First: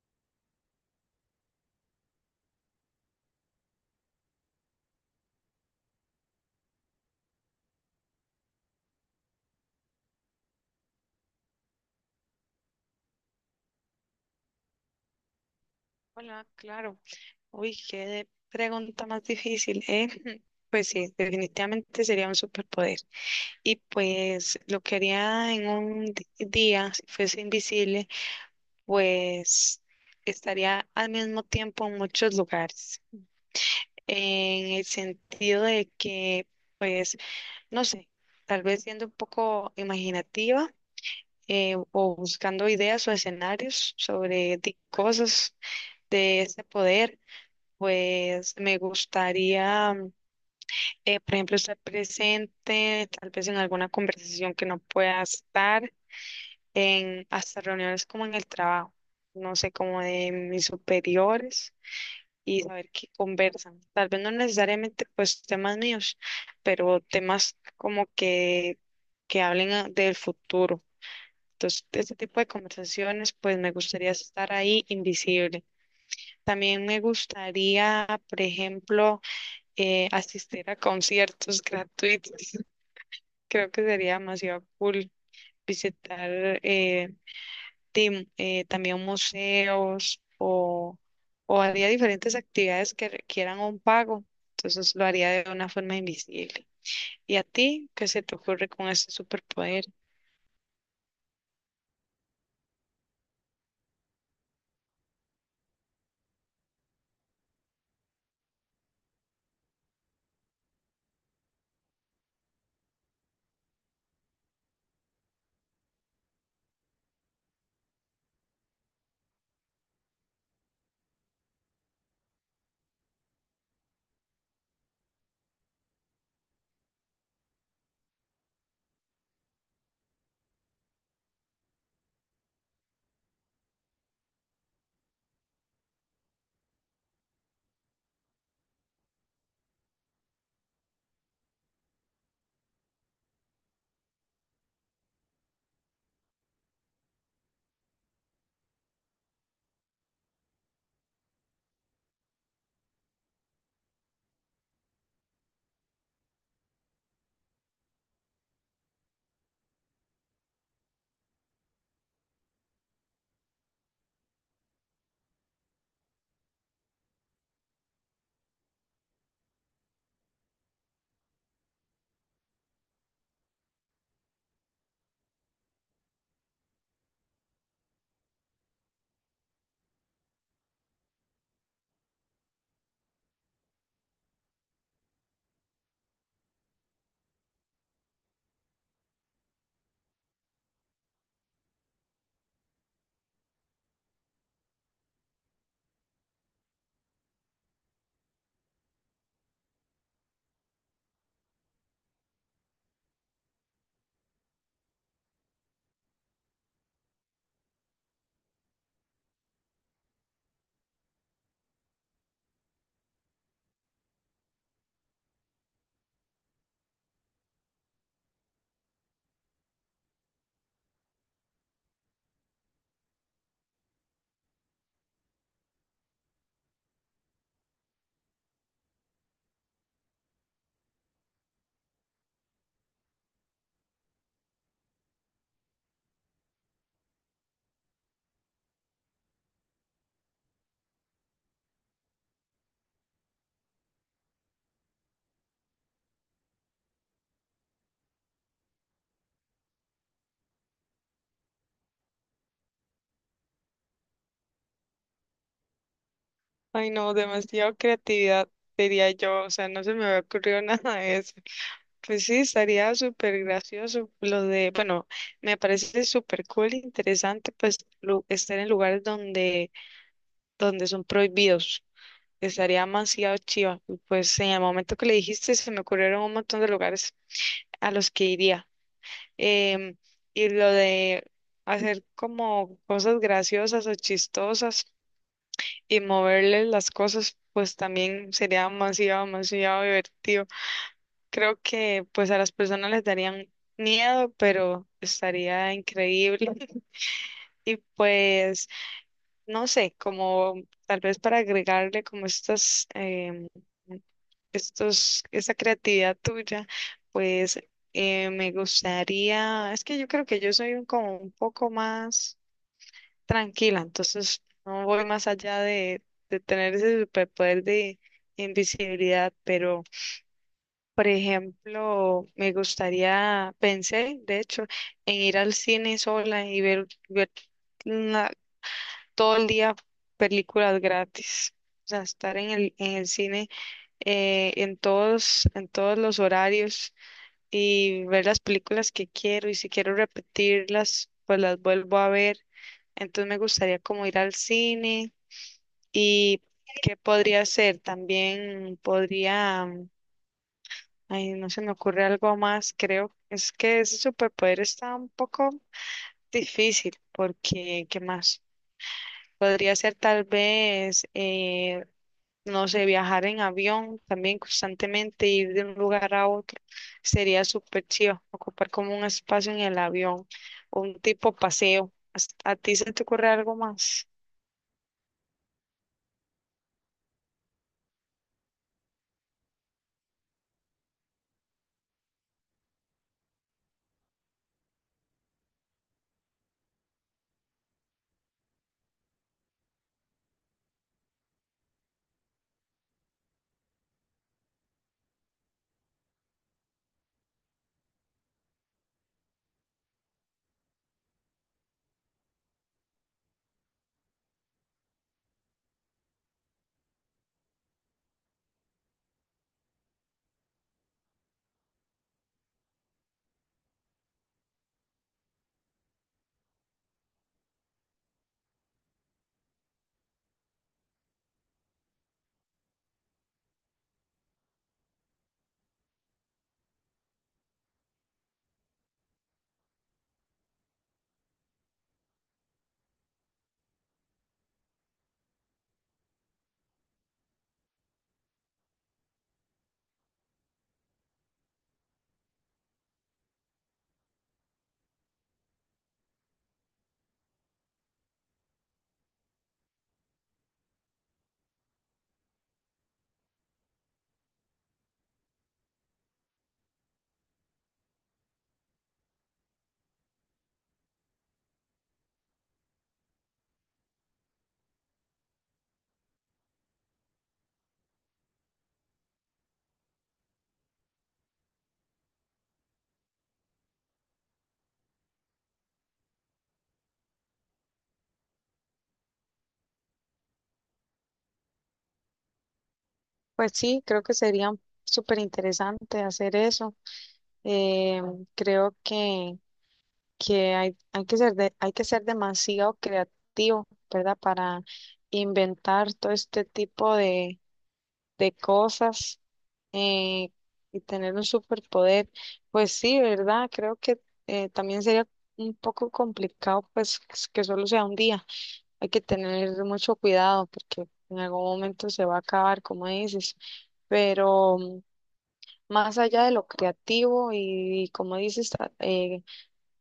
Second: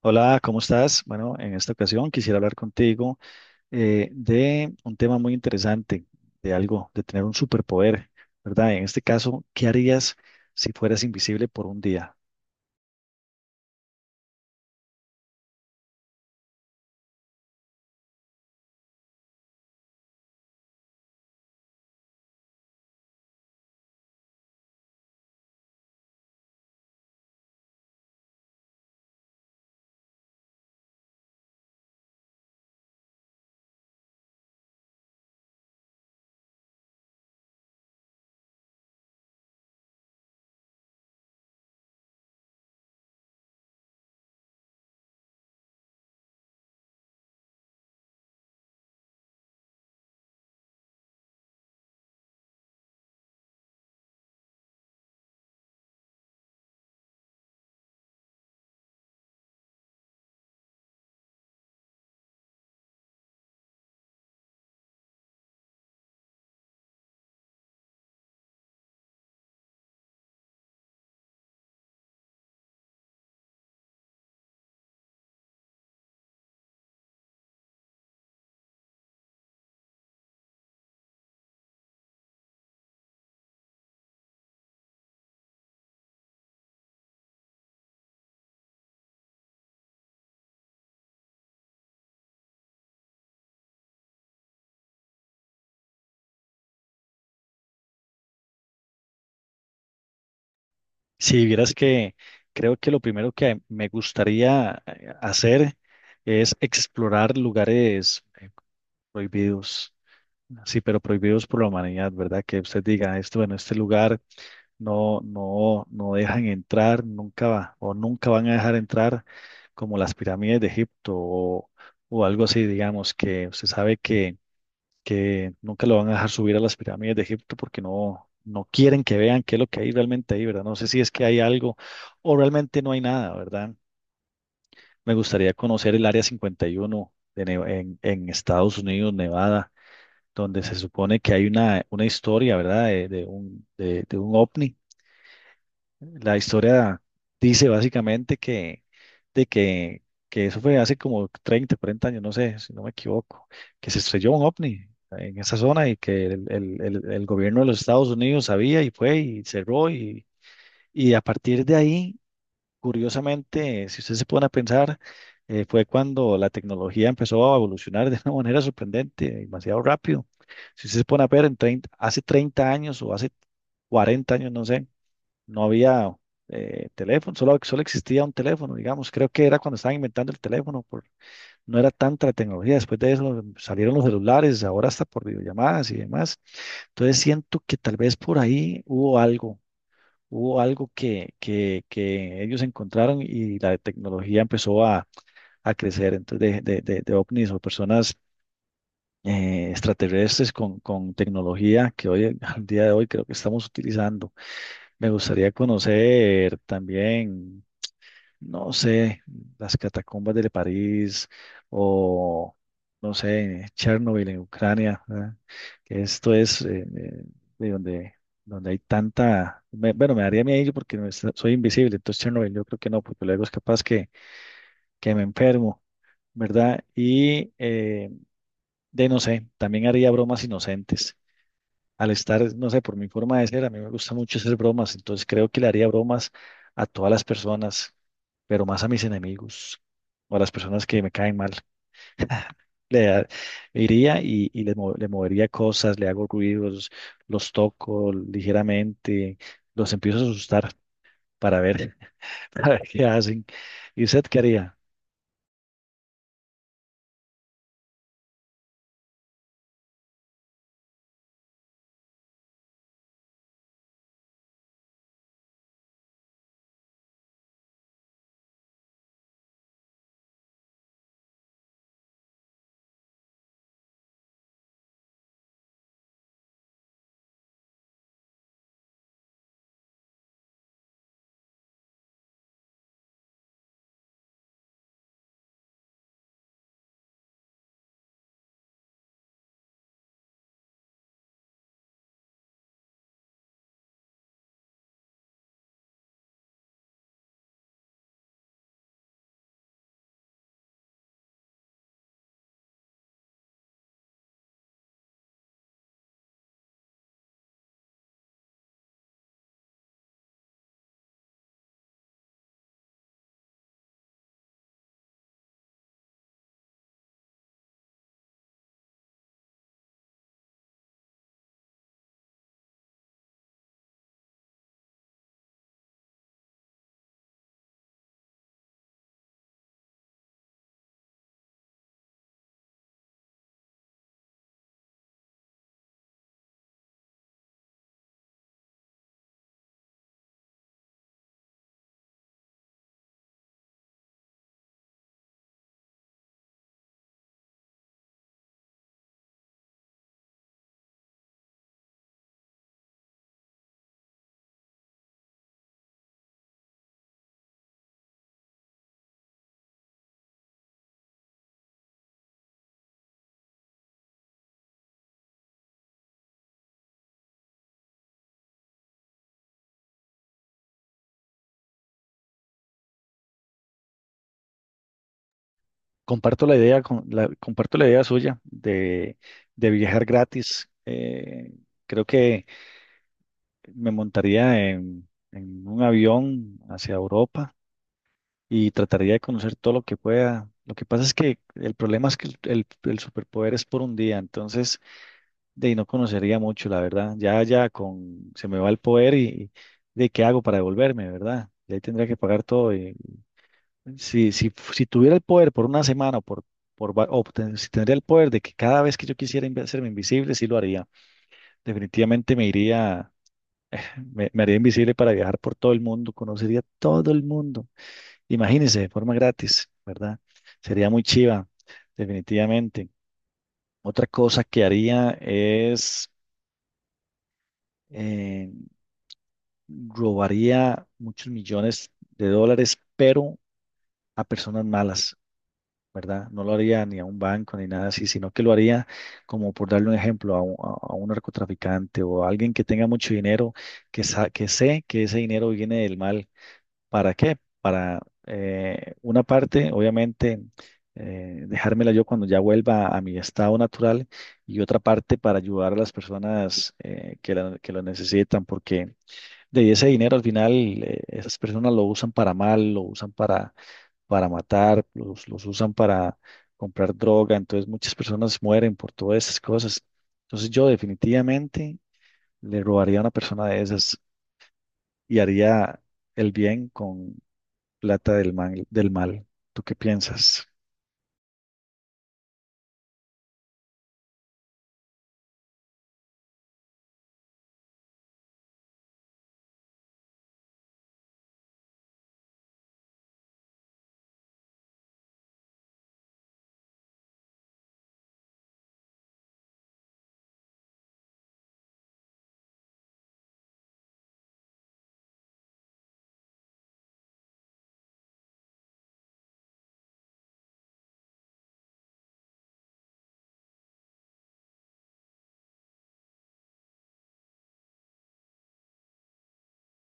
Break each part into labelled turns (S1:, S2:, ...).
S1: Hola, ¿cómo estás? Bueno, en esta ocasión quisiera hablar contigo de un tema muy interesante, de algo, de tener un superpoder, ¿verdad? En este caso, ¿qué harías si fueras invisible por un día?
S2: Hola, claro. Uy, pregunta más difícil, ¿eh? Pues sí, definitivamente sería un superpoder. Y pues lo que haría en día, si fuese invisible, pues estaría al mismo tiempo en muchos lugares. En el sentido de que, pues, no sé, tal vez siendo un poco imaginativa, o buscando ideas o escenarios sobre cosas de este poder. Pues me gustaría, por ejemplo, estar presente, tal vez en alguna conversación que no pueda estar, en hasta reuniones como en el trabajo, no sé, como de mis superiores, y saber qué conversan. Tal vez no necesariamente pues temas míos, pero temas como que del futuro. Entonces, este tipo de conversaciones, pues me gustaría estar ahí invisible. También me gustaría, por ejemplo, asistir a conciertos gratuitos. Creo que sería demasiado cool visitar, también museos, o haría diferentes actividades que requieran un pago. Entonces lo haría de una forma invisible. ¿Y a ti qué se te ocurre con este superpoder?
S1: Si vieras que creo que lo primero que me gustaría hacer es explorar lugares prohibidos, sí, pero prohibidos por la humanidad, ¿verdad? Que usted diga, esto, bueno, este lugar. No dejan entrar nunca va, o nunca van a dejar entrar como las pirámides de Egipto o algo así, digamos, que se sabe que nunca lo van a dejar subir a las pirámides de Egipto porque no quieren que vean qué es lo que hay realmente ahí, ¿verdad? No sé si es que hay algo o realmente no hay nada, ¿verdad? Me gustaría conocer el Área 51 de en, Estados Unidos, Nevada, donde se supone que hay una historia, ¿verdad? De, de un ovni. La historia dice básicamente de que, que eso fue hace como 30, 40 años, no sé, si no me equivoco, que se estrelló un ovni en esa zona y que el gobierno de los Estados Unidos sabía y fue y cerró, y a partir de ahí, curiosamente, si ustedes se pone a pensar, fue cuando la tecnología empezó a evolucionar de una manera sorprendente, demasiado rápido. Si ustedes se pone a ver en 30, hace 30 años o hace 40 años, no sé, no había teléfono, solo existía un teléfono, digamos. Creo que era cuando estaban inventando el teléfono, por, no era tanta la tecnología. Después de eso salieron los celulares, ahora hasta por videollamadas y demás. Entonces siento que tal vez por ahí hubo algo que ellos encontraron y la tecnología empezó a crecer. Entonces, de ovnis o personas extraterrestres con tecnología que hoy, al día de hoy, creo que estamos utilizando. Me gustaría conocer también, no sé, las catacumbas de París o, no sé, Chernobyl en Ucrania, ¿verdad? Que esto es de donde, donde hay tanta, bueno, me daría miedo porque no es- soy invisible, entonces Chernobyl yo creo que no, porque luego es capaz que me enfermo, ¿verdad? Y no sé, también haría bromas inocentes al estar, no sé, por mi forma de ser, a mí me gusta mucho hacer bromas, entonces creo que le haría bromas a todas las personas, pero más a mis enemigos o a las personas que me caen mal. Le da- Iría y le, le movería cosas, le hago ruidos, los toco ligeramente, los empiezo a asustar para ver, para ver qué hacen. ¿Y usted qué haría?
S2: Ay, no, demasiado creatividad, diría yo. O sea, no se me había ocurrido nada de eso. Pues sí, estaría súper gracioso lo de, bueno, me parece súper cool, interesante, pues estar en lugares donde, donde son prohibidos. Estaría demasiado chiva. Y pues en el momento que le dijiste, se me ocurrieron un montón de lugares a los que iría. Em, y lo de hacer como cosas graciosas o chistosas y moverle las cosas, pues también sería demasiado, demasiado divertido. Creo que pues a las personas les darían miedo, pero estaría increíble. Y pues, no sé, como tal vez para agregarle como estas, esa creatividad tuya, pues, me gustaría, es que yo creo que yo soy como un poco más tranquila, entonces no voy más allá de tener ese superpoder de invisibilidad, pero... Por ejemplo, me gustaría, pensé, de hecho, en ir al cine sola y ver una- todo el día películas gratis. O sea, estar en en el cine, en en todos los horarios, y ver las películas que quiero, y si quiero repetirlas, pues las vuelvo a ver. Entonces me gustaría como ir al cine y qué podría hacer. También podría... Ay, no se me ocurre algo más, creo. Es que ese superpoder está un poco difícil, porque ¿qué más? Podría ser tal vez, no sé, viajar en avión también constantemente, ir de un lugar a otro. Sería súper chido, ocupar como un espacio en el avión, un tipo paseo. ¿A ti se te ocurre algo más?
S1: Comparto la idea, comparto la idea suya de viajar gratis. Creo que me montaría en un avión hacia Europa y trataría de conocer todo lo que pueda. Lo que pasa es que el problema es que el superpoder es por un día, entonces de ahí no conocería mucho, la verdad. Ya con se me va el poder y de qué hago para devolverme, ¿verdad? Y ahí tendría que pagar todo. Si tuviera el poder por una semana o por, si tendría el poder de que cada vez que yo quisiera hacerme invisible, sí lo haría. Definitivamente me iría. Me haría invisible para viajar por todo el mundo, conocería todo el mundo. Imagínense, de forma gratis, ¿verdad? Sería muy chiva, definitivamente. Otra cosa que haría es eh, robaría muchos millones de dólares, pero a personas malas, ¿verdad? No lo haría ni a un banco ni nada así, sino que lo haría como por darle un ejemplo a un narcotraficante o a alguien que tenga mucho dinero, que sé que ese dinero viene del mal. ¿Para qué? Para una parte, obviamente, dejármela yo cuando ya vuelva a mi estado natural y otra parte para ayudar a las personas que lo necesitan, porque de ese dinero al final esas personas lo usan para mal, lo usan para matar, los usan para comprar droga, entonces muchas personas mueren por todas esas cosas. Entonces yo definitivamente le robaría a una persona de esas y haría el bien, plata del mal, del mal. ¿Tú qué piensas?
S2: Pues sí, creo que sería súper interesante hacer eso. Eh, Creo que hay, hay que ser hay que ser demasiado creativo, ¿verdad? Para inventar todo este tipo de cosas, eh, y tener un superpoder. Pues sí, ¿verdad? Creo que, también sería un poco complicado, pues que solo sea un día. Hay que tener mucho cuidado porque en algún momento se va a acabar, como dices. Pero mm, más allá de lo creativo y, como dices,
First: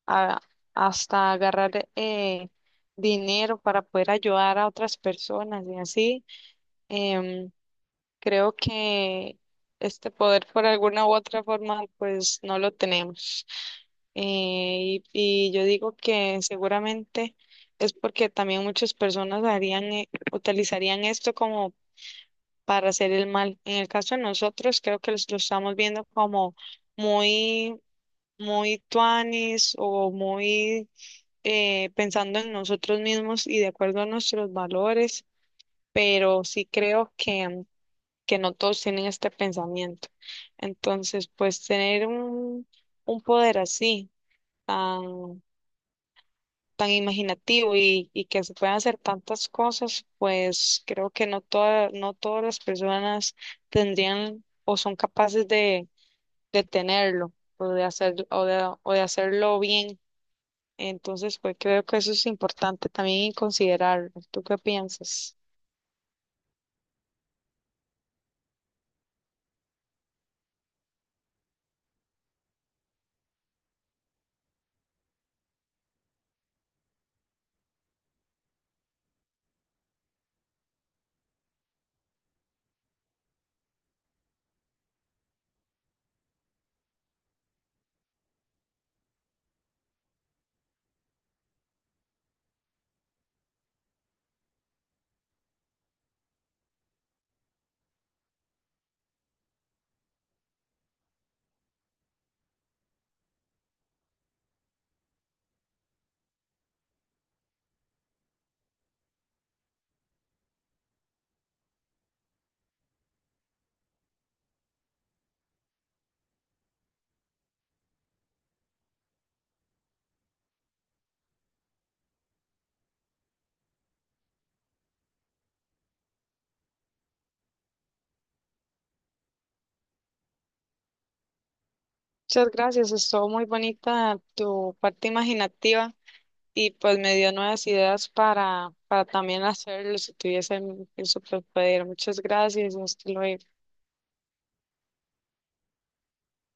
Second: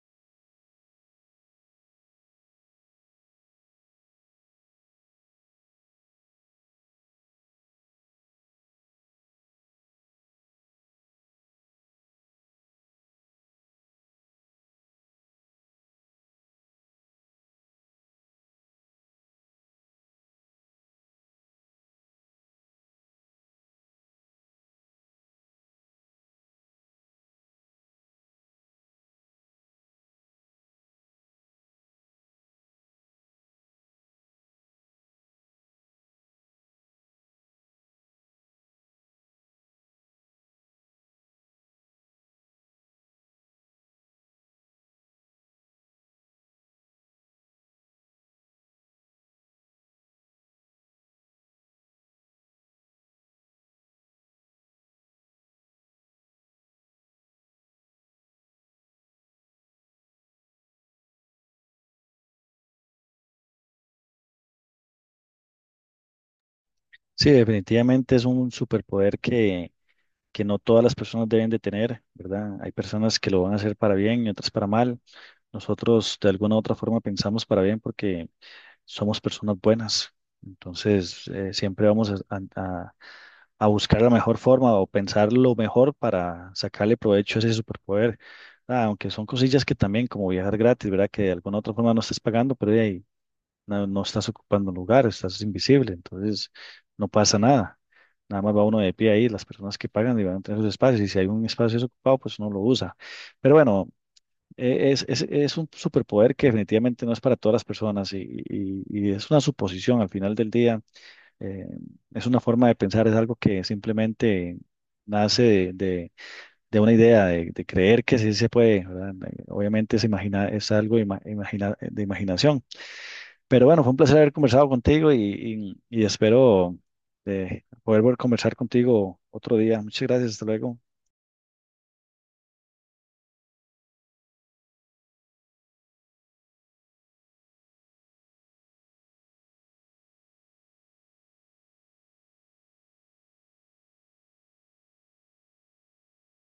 S2: a- hasta agarrar, dinero para poder ayudar a otras personas y así. Em, Creo que este poder por alguna u otra forma pues no lo tenemos. Y yo digo que seguramente es porque también muchas personas harían, utilizarían esto como para hacer el mal. En el caso de nosotros, creo que los lo estamos viendo como muy, muy tuanis, o muy, pensando en nosotros mismos y de acuerdo a nuestros valores, pero sí creo que no todos tienen este pensamiento. Entonces, pues tener un poder así, tan, tan imaginativo, y que se puedan hacer tantas cosas, pues creo que no toda, no todas las personas tendrían o son capaces de tenerlo. O de hacer, o de hacerlo bien. Entonces, pues creo que eso es importante también considerar. ¿Tú qué piensas?
S1: Sí, definitivamente es un superpoder que no todas las personas deben de tener, ¿verdad? Hay personas que lo van a hacer para bien y otras para mal. Nosotros de alguna u otra forma pensamos para bien porque somos personas buenas. Entonces, siempre vamos a- a buscar la mejor forma o pensar lo mejor para sacarle provecho a ese superpoder. Ah, aunque son cosillas que también, como viajar gratis, ¿verdad? Que de alguna u otra forma no estés pagando, pero de ahí no estás ocupando un lugar, estás invisible, entonces no pasa nada. Nada más va uno de pie ahí, las personas que pagan y van a tener sus espacios, y si hay un espacio desocupado, pues uno lo usa. Pero bueno, es un superpoder que definitivamente no es para todas las personas y es una suposición al final del día, eh, es una forma de pensar, es algo que simplemente nace de una idea, de creer que sí se puede, ¿verdad? Obviamente es, imagina, es algo de imaginación. Pero bueno, fue un placer haber conversado contigo y y espero poder volver a conversar contigo otro día. Muchas gracias, hasta luego.
S2: Muchas gracias, estuvo muy bonita tu parte imaginativa, y pues me dio nuevas ideas para también hacerlo si tuviese el superpoder. Muchas gracias, hasta luego.